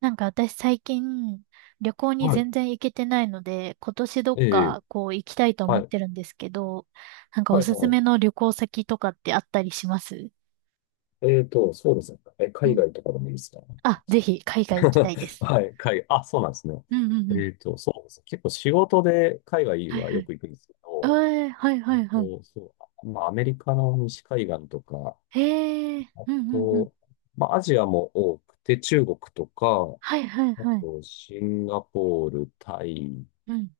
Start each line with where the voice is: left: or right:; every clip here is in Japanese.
right: なんか私最近旅行に
left: はい。
right: 全然行けてないので、今年どっ
left: ええ、
right: かこう行きたいと思
left: は
right: っ
left: い。
right: てるんですけど、なんかお
left: はい、
right: すす
left: は
right: めの旅行先とかってあったりします？
left: い。そうですね。
right: う
left: 海
right: ん。
left: 外とかでもいいですか？
right: あ、ぜひ海外行きたいで す。
left: はい、海外。あ、そうなんですね。
right: うんうんうん。
left: そうですね。結構仕事で海外
right: はい
left: は
right: は
left: よ
right: い。
left: く行くんですけ
right: え
left: ど、
right: え、はい
left: え
right: は
left: っ
right: いはい。
left: と、そまあ、アメリカの西海岸とか、
right: へえ、
left: あ
right: うんうんうん。
left: と、まあ、アジアも多くて、中国とか、
right: はいはい
left: あ
right: はい。
left: と、シンガポール、タイ、
right: うん。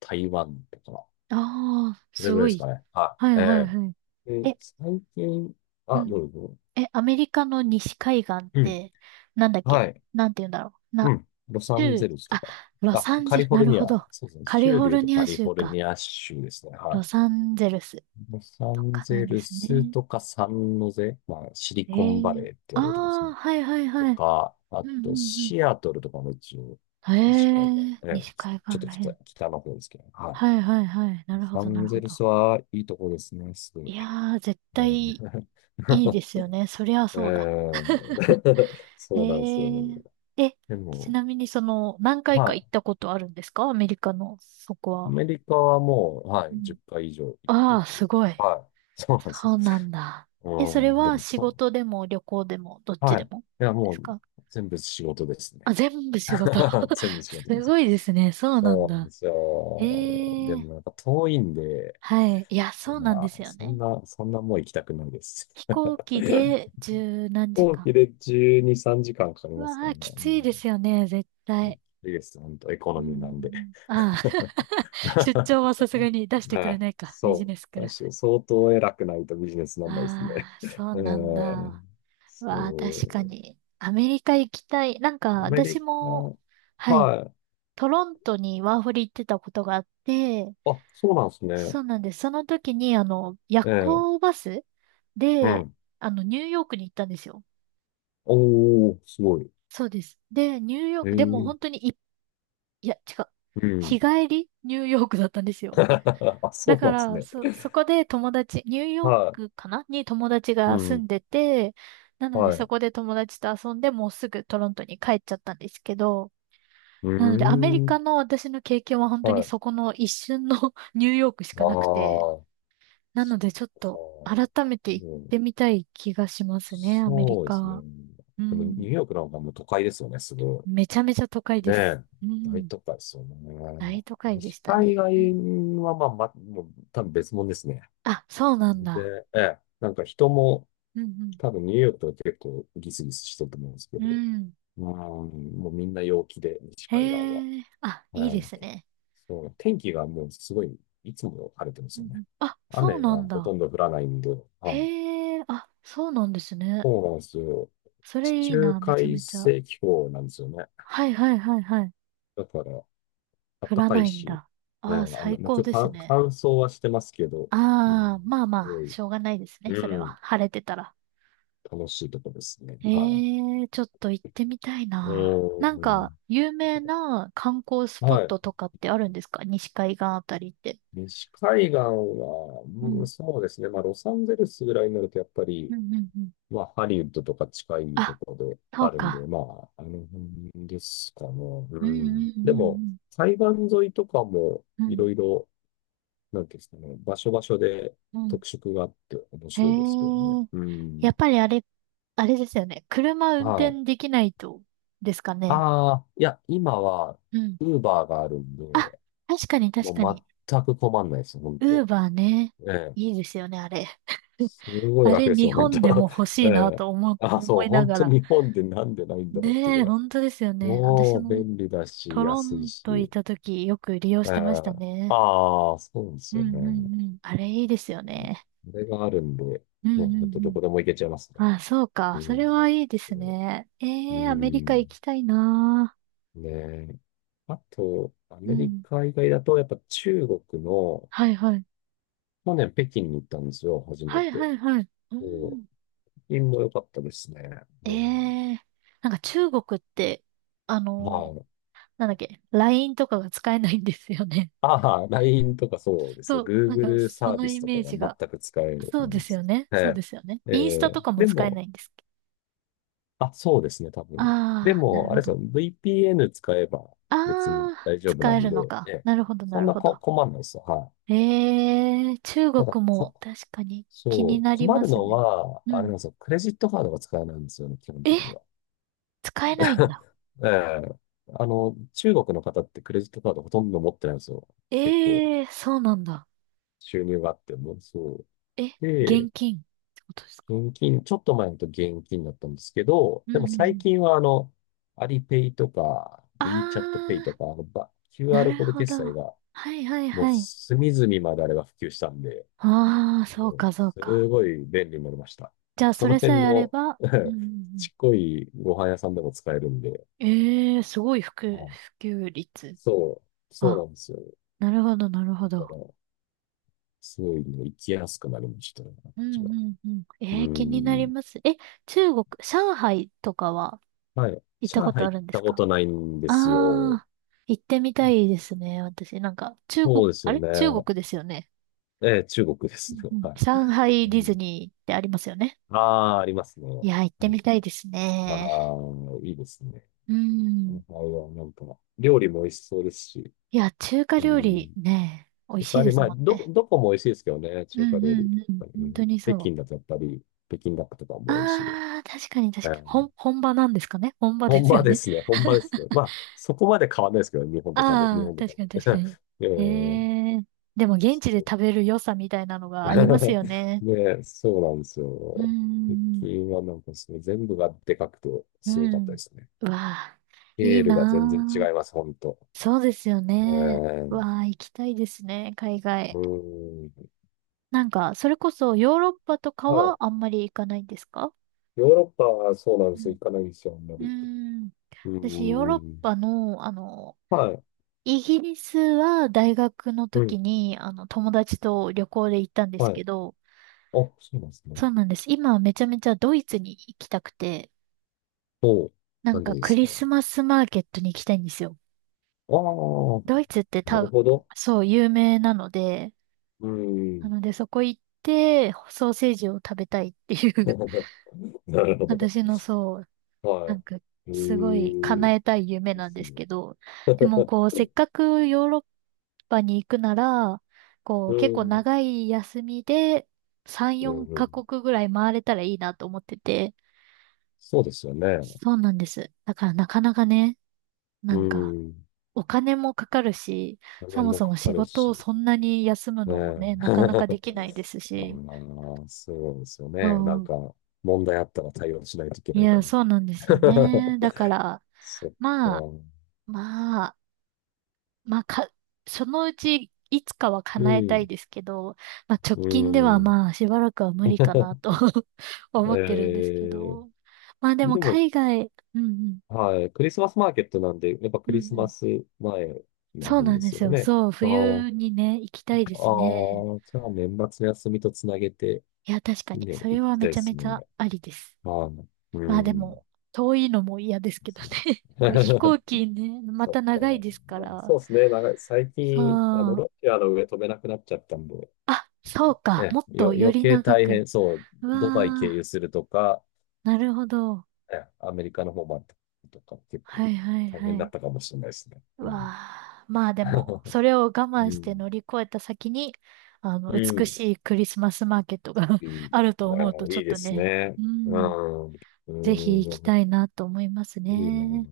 left: 台湾とか、
right: ああ、
left: それ
right: す
left: ぐらい
right: ご
left: です
right: い。
left: かね。は
right: は
left: い。え
right: いはいはい。
left: え。で、
right: え、
left: 最近、
right: う
left: あ、
right: ん。
left: どうぞ。
right: え、アメリカの西海岸っ
left: うん。
right: て、なんだっ
left: は
right: け、
left: い。
right: なんて言うんだろう。
left: うん。ロサン
right: 州、
left: ゼルスと
right: あ、
left: か。
right: ロ
left: あ、
right: サン
left: カ
right: ゼ
left: リ
right: ル、
left: フォ
right: な
left: ル
right: る
left: ニ
right: ほ
left: ア。
right: ど。
left: そうですね。
right: カリ
left: 州
right: フ
left: で
right: ォ
left: 言う
right: ル
left: と
right: ニ
left: カ
right: ア
left: リ
right: 州
left: フォル
right: か。
left: ニア州ですね。は
right: ロ
left: い。
right: サンゼルス
left: ロサ
right: と
left: ン
right: かな
left: ゼ
right: んで
left: ル
right: す
left: ス
right: ね。
left: とかサンノゼ。まあ、シリ
right: え
left: コンバレー
right: ー、
left: って
right: あ
left: 言われるとこです
right: あ、
left: ね。
right: はいはい
left: と
right: はい。
left: か、あ
right: うん
left: と
right: うん
left: シアトルとかも一応、
right: うん。
left: 西い岸。
right: ええー、
left: ええ、
right: 西海岸
left: ちょっと
right: らへ
left: 北、
right: ん。
left: 北の方ですけど。はい。
right: はいはいはい。な
left: ロ
right: るほ
left: サ
right: どな
left: ン
right: るほ
left: ゼル
right: ど。
left: スはいいとこですね。すごい。
right: いやー、絶
left: うん
right: 対いいですよね。そりゃ
left: う
right: そうだ。
left: ん
right: え
left: そうなんですよ
right: え
left: ね。
right: ー、え、
left: で
right: ち
left: も、
right: なみにその、何回
left: ま
right: か
left: あ、
right: 行ったことあるんですか？アメリカの、そこ
left: ア
right: は。
left: メリカはもう、は
right: う
left: い、
right: ん。
left: 10回以上行って
right: ああ、
left: て、
right: すごい。
left: はい、そうなんですよ。
right: そうなんだ。え、そ
left: う
right: れ
left: ん、で
right: は
left: も
right: 仕
left: と、
right: 事でも旅行でもどっち
left: はい。
right: で
left: い
right: も
left: や、
right: で
left: も
right: す
left: う、
right: か？
left: 全部仕事です
right: あ、
left: ね。
right: 全部仕事。
left: 全部仕事で
right: す
left: す。
right: ごいですね。そうなん
left: そうなんで
right: だ。
left: すよ。で
right: ええ、
left: も、なんか遠いんで、
right: はい。いや、そうなん
left: ま
right: で
left: あ、
right: すよ
left: そん
right: ね。
left: な、そんなもう行きたくないです。
right: 飛 行機で十何
left: 飛
right: 時
left: 行機
right: 間。
left: で12、3時間かんかかり
right: う
left: ますか
right: わ
left: ら
right: あ、き
left: ね。
right: ついですよね、絶
left: うん、い
right: 対。
left: いです、本当エコ
right: う
left: ノ
right: んう
left: ミーなんで。
right: んうん。ああ、出張は さすがに出してく
left: は
right: れ
left: い。
right: ないか。ビジ
left: そ
right: ネス
left: う。
right: クラ
left: 確
right: ス。
left: かに相当偉くないとビジネスなんないですね。
right: ああ、そ う
left: う
right: なんだ。
left: ん。
right: う
left: そ
right: わあ、確かに。アメリカ行きたい。なんか、
left: う。アメ
right: 私
left: リ
right: も、
left: カ、
right: はい。
left: はい。
right: トロントにワーホリ行ってたことがあって、
left: あ、そうなんですね。
right: そうなんです。その時に、夜
left: ええ。
right: 行バス
left: う
right: で、
left: ん。
right: ニューヨークに行ったんですよ。
left: おー、すごい。
right: そうです。で、ニューヨー
left: え
right: ク、でも
left: え。
right: 本当に、いや、違う。
left: う
right: 日
left: ん。
right: 帰りニューヨークだったんです よ。
left: あ、そ
right: だ
left: う
right: か
left: なんです
right: ら、
left: ね。
right: そこで友達、ニューヨー
left: は
right: クかなに友達
left: い。う
right: が住ん
left: ん。
right: でて、なので
left: は
right: そ
left: い。
right: こで友達と遊んでもうすぐトロントに帰っちゃったんですけど、
left: う
right: なので、アメリ
left: ー
right: カ
left: ん。
right: の私の経験は本当
left: は
right: に
left: い。
right: そこの一瞬の ニューヨークし
left: ああ、
right: かなくて、なの
left: そ
right: でちょっ
left: っ
right: と
left: か。
right: 改めて行っ
left: うん、
right: てみたい気がしますね、アメリ
left: そうですね。
right: カ。う
left: でも、ニュ
right: ん。
left: ーヨークなんかもう都会ですよね、すごい。
right: めちゃめちゃ都会で
left: ね
right: す。
left: え、
right: う
left: 大
right: ん。
left: 都会ですよ
right: 大
left: ね。
right: 都会で
left: 西
right: したね。
left: 海岸は、まあ、もう多分別物ですね。
right: あ、そうなんだ。
left: で、ええ、なんか人も、
right: うん
left: 多分ニューヨークとは結構ギスギスしてると思うんですけ
right: う
left: ど、
right: ん。うん。
left: まあ、もうみんな陽気で、西海岸は。
right: へえ。あ、いい
left: は
right: で
left: い。
right: すね。
left: そう、天気がもうすごい、いつも晴れてま
right: う
left: す
right: んう
left: よね。
right: ん。あ、そう
left: 雨が
right: なん
left: ほと
right: だ。
left: んど降らないんで、はい、
right: へえ。あ、そうなんですね。
left: そうなんですよ。
right: そ
left: 地
right: れいい
left: 中
right: な、めちゃ
left: 海
right: めちゃ。
left: 性気候なんですよね。
right: はいはいはいはい。
left: だから、あっ
right: 降
left: た
right: ら
left: か
right: な
left: い
right: いん
left: し、
right: だ。
left: ね、
right: ああ、最
left: まあ、
right: 高
left: ちょっ
right: です
left: と乾乾
right: ね。
left: 燥はしてますけど、う
right: ああ、
left: ん、
right: まあま
left: すご
right: あ、しょうがないですね、
left: い、
right: それ
left: うん、
right: は。晴れてたら。
left: 楽しいとこですね。は
right: ええ、ちょっと行ってみたい
left: い。
right: な。なん
left: う
right: か、
left: ん。
right: 有名な観光スポッ
left: はい。
right: トとかってあるんですか、西海岸あたりって？
left: 西海岸は、
right: う
left: う
right: ん、
left: ん、そうですね。まあ、ロサンゼルスぐらいになると、やっぱり、
right: うん、うん、うん。
left: まあ、ハリウッドとか近いと
right: あ、
left: ころで
right: そ
left: あ
right: う
left: るんで、
right: か。
left: まあ、あの辺ですかね。
right: うん、
left: うん。で
right: う
left: も、
right: ん、
left: 海岸沿いとかも、
right: うん、う
left: いろ
right: ん、
left: いろ、なんていうんですかね、場所場所で
right: うん、うん。
left: 特色があって面
right: へ
left: 白いですけどね。
right: え、
left: う
right: や
left: ん。
right: っぱりあれ、あれですよね。車運
left: は
right: 転
left: い。
right: できないと、ですかね。
left: ああ、いや、今は、
right: うん。
left: ウーバーがあるん
right: あ、
left: で、
right: 確かに
left: も
right: 確か
left: う
right: に。
left: 全く困んないです、本
right: ウ
left: 当。
right: ーバーね。
left: ええ。
right: いいですよね、あれ。
left: すごい
right: あ
left: 楽
right: れ、
left: です
right: 日
left: よ、本
right: 本でも
left: 当。
right: 欲
left: え
right: しいな
left: え。
right: と思う、
left: あ、
right: 思
left: そう、
right: いな
left: 本
right: が
left: 当
right: ら。
left: 日本でなんでないんだろうっていう
right: ね
left: ぐ
right: え、
left: らい。
right: 本当ですよね。私
left: もう、
right: も
left: 便利だし、
right: トロ
left: 安い
right: ント行っ
left: し。
right: た時よく利用し
left: ええ。
right: てましたね。
left: ああ、そうです
right: う
left: よ
right: んう
left: ね。
right: んうん。あれいいですよ
left: うん、
right: ね。
left: これがあるんで、
right: うんう
left: もう
right: ん
left: 本当どこでも行けちゃいます
right: うん。
left: ね。
right: あ、そう
left: う
right: か。そ
left: ん。
right: れはいいですね。
left: う
right: ええ、アメリカ行
left: ん。
right: きたいな
left: ねえ。あと、ア
right: ぁ。う
left: メリ
right: ん。
left: カ以外だと、やっぱ中国の、
right: はいはい。
left: 去年北京に行ったんですよ、初め
right: はいは
left: て。
right: いはい。う
left: そう。
right: ん。
left: 北京も良かったですね。
right: え
left: うん。
right: え、なんか中国って、あの
left: はい。
right: なんだっけ、LINE とかが使えないんですよね。
left: ああ、LINE とかそう です
right: そ
left: ね。
right: う、なんか
left: Google
right: そ
left: サー
right: の
left: ビス
right: イ
left: とか
right: メー
left: が
right: ジが。
left: 全く使える
right: そうで
left: んで
right: すよ
left: す。
right: ね。
left: え
right: そう
left: え。
right: ですよね。
left: え
right: インスタ
left: え、
right: とかも
left: で
right: 使えな
left: も、
right: いんですっけ？
left: あ、そうですね、多分。で
right: ああー、なる
left: も、あ
right: ほ
left: れです
right: ど。あ
left: よ、VPN 使えば別に
right: あ、
left: 大丈夫な
right: 使え
left: ん
right: るの
left: で、え
right: か。
left: え。
right: なるほど、な
left: そん
right: る
left: な
right: ほ
left: こ
right: ど。
left: 困んないですよ。はい。
right: ええー、中
left: ただ、
right: 国も確かに気
left: そ
right: に
left: う、
right: なり
left: 困
right: ま
left: る
right: す
left: の
right: ね。
left: は、
right: う
left: あれ
right: ん。
left: なんですよ、クレジットカードが使えないんですよね、基本
right: え、
left: 的には。
right: 使えないんだ。
left: ええ。あの、中国の方ってクレジットカードほとんど持ってないんですよ。結構
right: ええー、そうなんだ。
left: 収入があっても、そ
right: え、
left: う。で、
right: 現金ってことですか？
left: 現金、ちょっと前だと現金だったんですけど、
right: う
left: で
right: ん
left: も
right: うんう
left: 最
right: ん。
left: 近はあの、アリペイとか、
right: あ
left: WeChat ペイと
right: あ、
left: か、あの、
right: な
left: QR コ
right: る
left: ード
right: ほど。
left: 決済が
right: はいはい
left: もう
right: はい。
left: 隅々まであれが普及したんで、
right: ああ、そう
left: うん、
right: かそうか。
left: すごい便利になりました。
right: じゃあ、
left: そ
right: そ
left: の
right: れさ
left: 辺
right: えあれ
left: の
right: ば、うんうん
left: ちっこいご飯屋さんでも使えるんで、
right: うん。ええー、すごい
left: あ、
right: 普及率。
left: そう、そう
right: あ、
left: なんですよ。
right: なるほど、なるほ
left: だ
right: ど。
left: からすごいね、行きやすくなりましたね、あっ
right: うん
left: ちは。
right: うんうん。え
left: う
right: えー気になり
left: ん。
right: ます。え、中国、上海とかは
left: はい。
right: 行った
left: 上
right: ことあ
left: 海行っ
right: るんで
left: た
right: す
left: こ
right: か？
left: とないんですよ。
right: ああー、行ってみたいですね、私。なんか、中国、
left: そうです
right: あ
left: よ
right: れ
left: ね。
right: 中国ですよね。
left: ええ、中国で
right: う
left: すね。
right: んうん。
left: はい。
right: 上海
left: う
right: ディズ
left: ん。
right: ニーってありますよね。
left: ああ、ありますね。
right: いや、行っ
left: う
right: て
left: ん、
right: みたいです
left: まあ、
right: ね。
left: いいですね。
right: う
left: は
right: ん。
left: い、はなんか、料理も美味しそうですし。
right: いや、中華
left: う
right: 料理
left: ん。
right: ね、美味
left: やっ
right: しい
left: ぱ
right: で
left: り
right: す
left: まあ、
right: もんね。
left: どこも美味しいですけどね、
right: う
left: 中華
right: ん
left: 料
right: う
left: 理。
right: んうん。
left: う
right: 本
left: ん、
right: 当に
left: 北
right: そう。
left: 京だとやっぱり、北京ダックとかも美味しいです。
right: ああ、確かに確かに。本場なんですかね？本場で
left: 本
right: す
left: 場
right: よ
left: で
right: ね。
left: すね。本場ですね。まあ、そこまで変わんないですけどね、日
right: ああ、
left: 本と
right: 確
left: 食
right: かに
left: べ
right: 確か
left: て。
right: に。
left: え
right: え
left: ー、
right: え、でも現地
left: そ
right: で
left: う。
right: 食べる良さみたいなのがあります よね。
left: ね、そうなんです
right: う
left: よ。最
right: ん、
left: 近はなんかその全部がでかくて
right: う
left: すご
right: ん、
left: かっ
right: う
left: た
right: ん。
left: ですね。
right: うわあ、い
left: ケ
right: い
left: ールが全然違
right: な
left: い
right: あ。
left: ます、ほんと。
right: そうですよ
left: え
right: ね。う
left: ー、
right: わあ、行きたいですね、海
left: う
right: 外。
left: ん。
right: なんか、それこそヨーロッパとかは
left: は
right: あんまり行かないんですか？
left: い。ヨーロッパはそうなんで
right: う
left: すよ。
right: ん。
left: 行かないんですよ、あんま
right: う
left: り。
right: ーん。
left: う
right: 私、ヨーロッ
left: ん。
right: パの、
left: はい。
right: イギリスは大学の
left: う
right: 時
left: ん。
right: に、友達と旅行で行ったんです
left: はい。あ、
right: けど、
left: そうなんですね。
right: そうなんです。今はめちゃめちゃドイツに行きたくて、
left: おう。
right: な
left: な
right: ん
left: んで
right: か
left: で
right: ク
left: す
right: リ
left: か？
right: スマスマーケットに行きたいんですよ。
left: ああ、
right: ドイツって、
left: なるほど。
right: そう、有名なので、
left: う
right: な
left: ん。
right: のでそこ行って、ソーセージを食べたいっていう
left: なる ほど。
right: 私のそう、な
left: は
right: んか、
left: い。え
right: すごい
left: え、
right: 叶えたい夢
left: で
right: なん
left: す
right: です
left: ね。
right: けど、でも こう、せっかくヨーロッパに行くなら、こう、
left: う
right: 結構
left: ん。
right: 長い休みで3、
left: うん
right: 4
left: う
right: カ
left: ん。
right: 国ぐらい回れたらいいなと思ってて、
left: そうですよね。
right: そうなんです。だからなかなかね、な
left: う
right: んか、
left: ん。
right: お金もかかるし、
left: お金
right: そも
left: も
right: そも
left: かか
right: 仕
left: る
right: 事を
left: し。
right: そんなに休む
left: ね
right: のも
left: え。
right: ね、なか なかできないです
left: あ
right: し、
left: あ、そうですよ
right: そ
left: ね。な
right: う
left: ん
right: ん。
left: か、問題あったら対応しないといけ
right: い
left: ないか
right: や、
left: ら。
right: そうなんですよ ね。だから、
left: そっか。
right: まあ、まあ、まあ、か、そのうちいつかは
left: う
right: 叶えたい
left: ん。
right: ですけど、まあ、直
left: う
right: 近では
left: ん。
right: まあ、しばらくは無理かなと 思ってるんで
left: え
right: すけ
left: え、
right: ど。まあでも
left: でも、
right: 海外、うんうん、
left: はい。クリスマスマーケットなんで、やっぱ
right: う
left: ク
right: んう
left: リスマ
right: ん。
left: ス前な
right: そう
left: ん
right: なん
left: で
right: で
left: すよ
right: すよ。
left: ね。
right: そう、
left: ああ。
right: 冬にね、行きたい
left: あ
right: ですね。
left: あ、じゃあ年末休みとつなげて、
right: いや、確か
left: いい
right: に、
left: ね、
right: そ
left: 行
right: れは
left: きた
right: め
left: いで
right: ちゃ
left: す
right: めちゃ
left: ね。
right: ありです。
left: ああ、う
right: まあでも、
left: ん。
right: 遠いのも嫌です
left: で
right: けど
left: すね。
right: ね。こう飛 行機ね、ま
left: そっ
right: た
left: か。
right: 長いですか
left: まあ、そ
right: ら。
left: うですね。なんか最
right: そ
left: 近、あの、
right: う。
left: ロシアの上飛べなくなっちゃったんで、
right: あ、そうか。
left: え
right: もっ
left: え、
right: とよ
left: 余
right: り
left: 計
right: 長
left: 大
right: く。
left: 変そう。
right: う
left: ドバイ経
right: わー。
left: 由するとか、
right: なるほど。
left: ええ、アメリカの方までとか、結
right: は
left: 構
right: いはい
left: 大
right: は
left: 変だっ
right: い。
left: たかもしれないですね。
right: う
left: う
right: わ
left: ん。
right: あ、まあでも、それを我慢
left: う
right: して乗
left: ん。
right: り越えた先に、
left: う
right: 美
left: ん。
right: しいクリスマスマーケットが
left: うん、
right: ある
left: あ
right: と思うと、
left: あ
right: ちょ
left: い
right: っ
left: いで
right: と
left: す
right: ね、
left: ね。
right: う
left: う
right: ん、
left: ん。う
right: ぜひ行き
left: ん。
right: たいなと思います
left: いいな。
right: ね。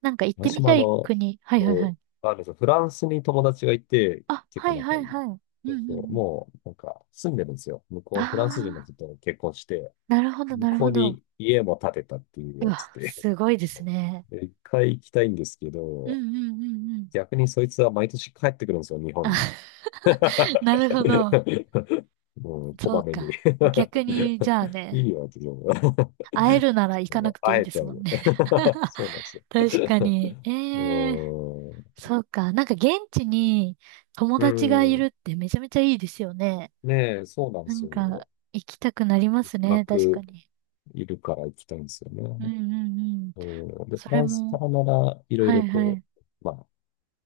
right: なんか行って
left: 私
right: み
left: も
right: た
left: あ
right: い
left: の、
right: 国。はいはいは
left: こ
right: い。
left: う、あるんですよ。フランスに友達がいて、
right: あ、
left: 結
right: は
left: 構
right: いは
left: 仲い
right: い
left: い。
right: はい。うん
left: そ
right: うんう
left: うそう。
right: ん。
left: もう、なんか、住んでるんですよ。向こう、フランス人の
right: ああ、
left: 人と結婚して、
right: なるほど
left: 向
right: なる
left: こ
right: ほ
left: う
right: ど。
left: に家も建てたっていう
right: う
left: やつ
right: わ、
left: で、
right: すごいです
left: そ
right: ね。
left: う。で一回行きたいんですけ
right: うんう
left: ど、
right: んうんうん。
left: 逆にそいつは毎年帰ってくるんですよ、日
right: あ、
left: 本に。
right: なるほど。
left: もう、こ
right: そう
left: まめに。
right: か。逆に、じゃあ
left: い
right: ね、
left: いよ、って言うの。
right: 会えるなら行か
left: も
right: な
left: う
right: くていい
left: 会え
right: で
left: ち
right: す
left: ゃう
right: もん
left: よ。
right: ね。
left: そうなんですよ。
right: 確かに。
left: う
right: ええー、
left: ーん。
right: そうか。なんか現地に友
left: う
right: 達がい
left: ー
right: る
left: ん。
right: ってめちゃめちゃいいですよね。
left: ねえ、そうなんで
right: な
left: す
right: ん
left: よね。
right: か行きたくなりますね。確か
left: 学
right: に。
left: いるから行きたいんですよ
right: うん
left: ね。
right: うんうん。
left: うん、で、フ
right: それ
left: ランスか
right: も、
left: らなら、いろい
right: は
left: ろ
right: いは
left: こ
right: い。
left: う、まあ、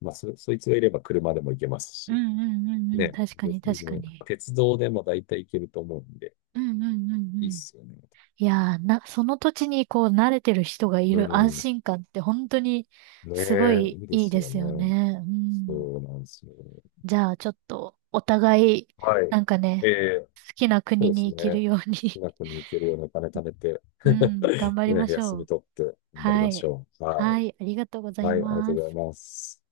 left: そいつがいれば車でも行けます
right: う
left: し、
right: んうんうんうん。
left: ね
right: 確か
left: え、
right: に
left: 全
right: 確か
left: 然
right: に。
left: 鉄道でも大体行けると思うんで、
right: うんうんうん
left: い
right: う
left: いっ
right: ん。
left: すよね。
right: いやー、その土地にこう慣れてる人がい
left: う
right: る安
left: ん、ね
right: 心感って本当にすご
left: え、
right: い
left: いいで
right: いい
left: す
right: で
left: よ
right: すよ
left: ね。
right: ね。うん。
left: そうなんですよ。
right: じゃあ、ちょっと、お互い、
left: はい。
right: なんか
left: え
right: ね、
left: え、
right: 好きな
left: そう
right: 国
left: で
right: に
left: す
right: 行ける
left: ね。
right: よう
left: 少
right: に、
left: なく抜けるようなお金貯めて、
right: うん、頑 張りま
left: ね、
right: し
left: 休
right: ょ
left: み
right: う。
left: 取って頑張り
right: は
left: まし
right: い。
left: ょう。は
right: は
left: い。
right: い、ありがとうござい
left: はい、ありがと
right: ま
left: うござい
right: す。
left: ます。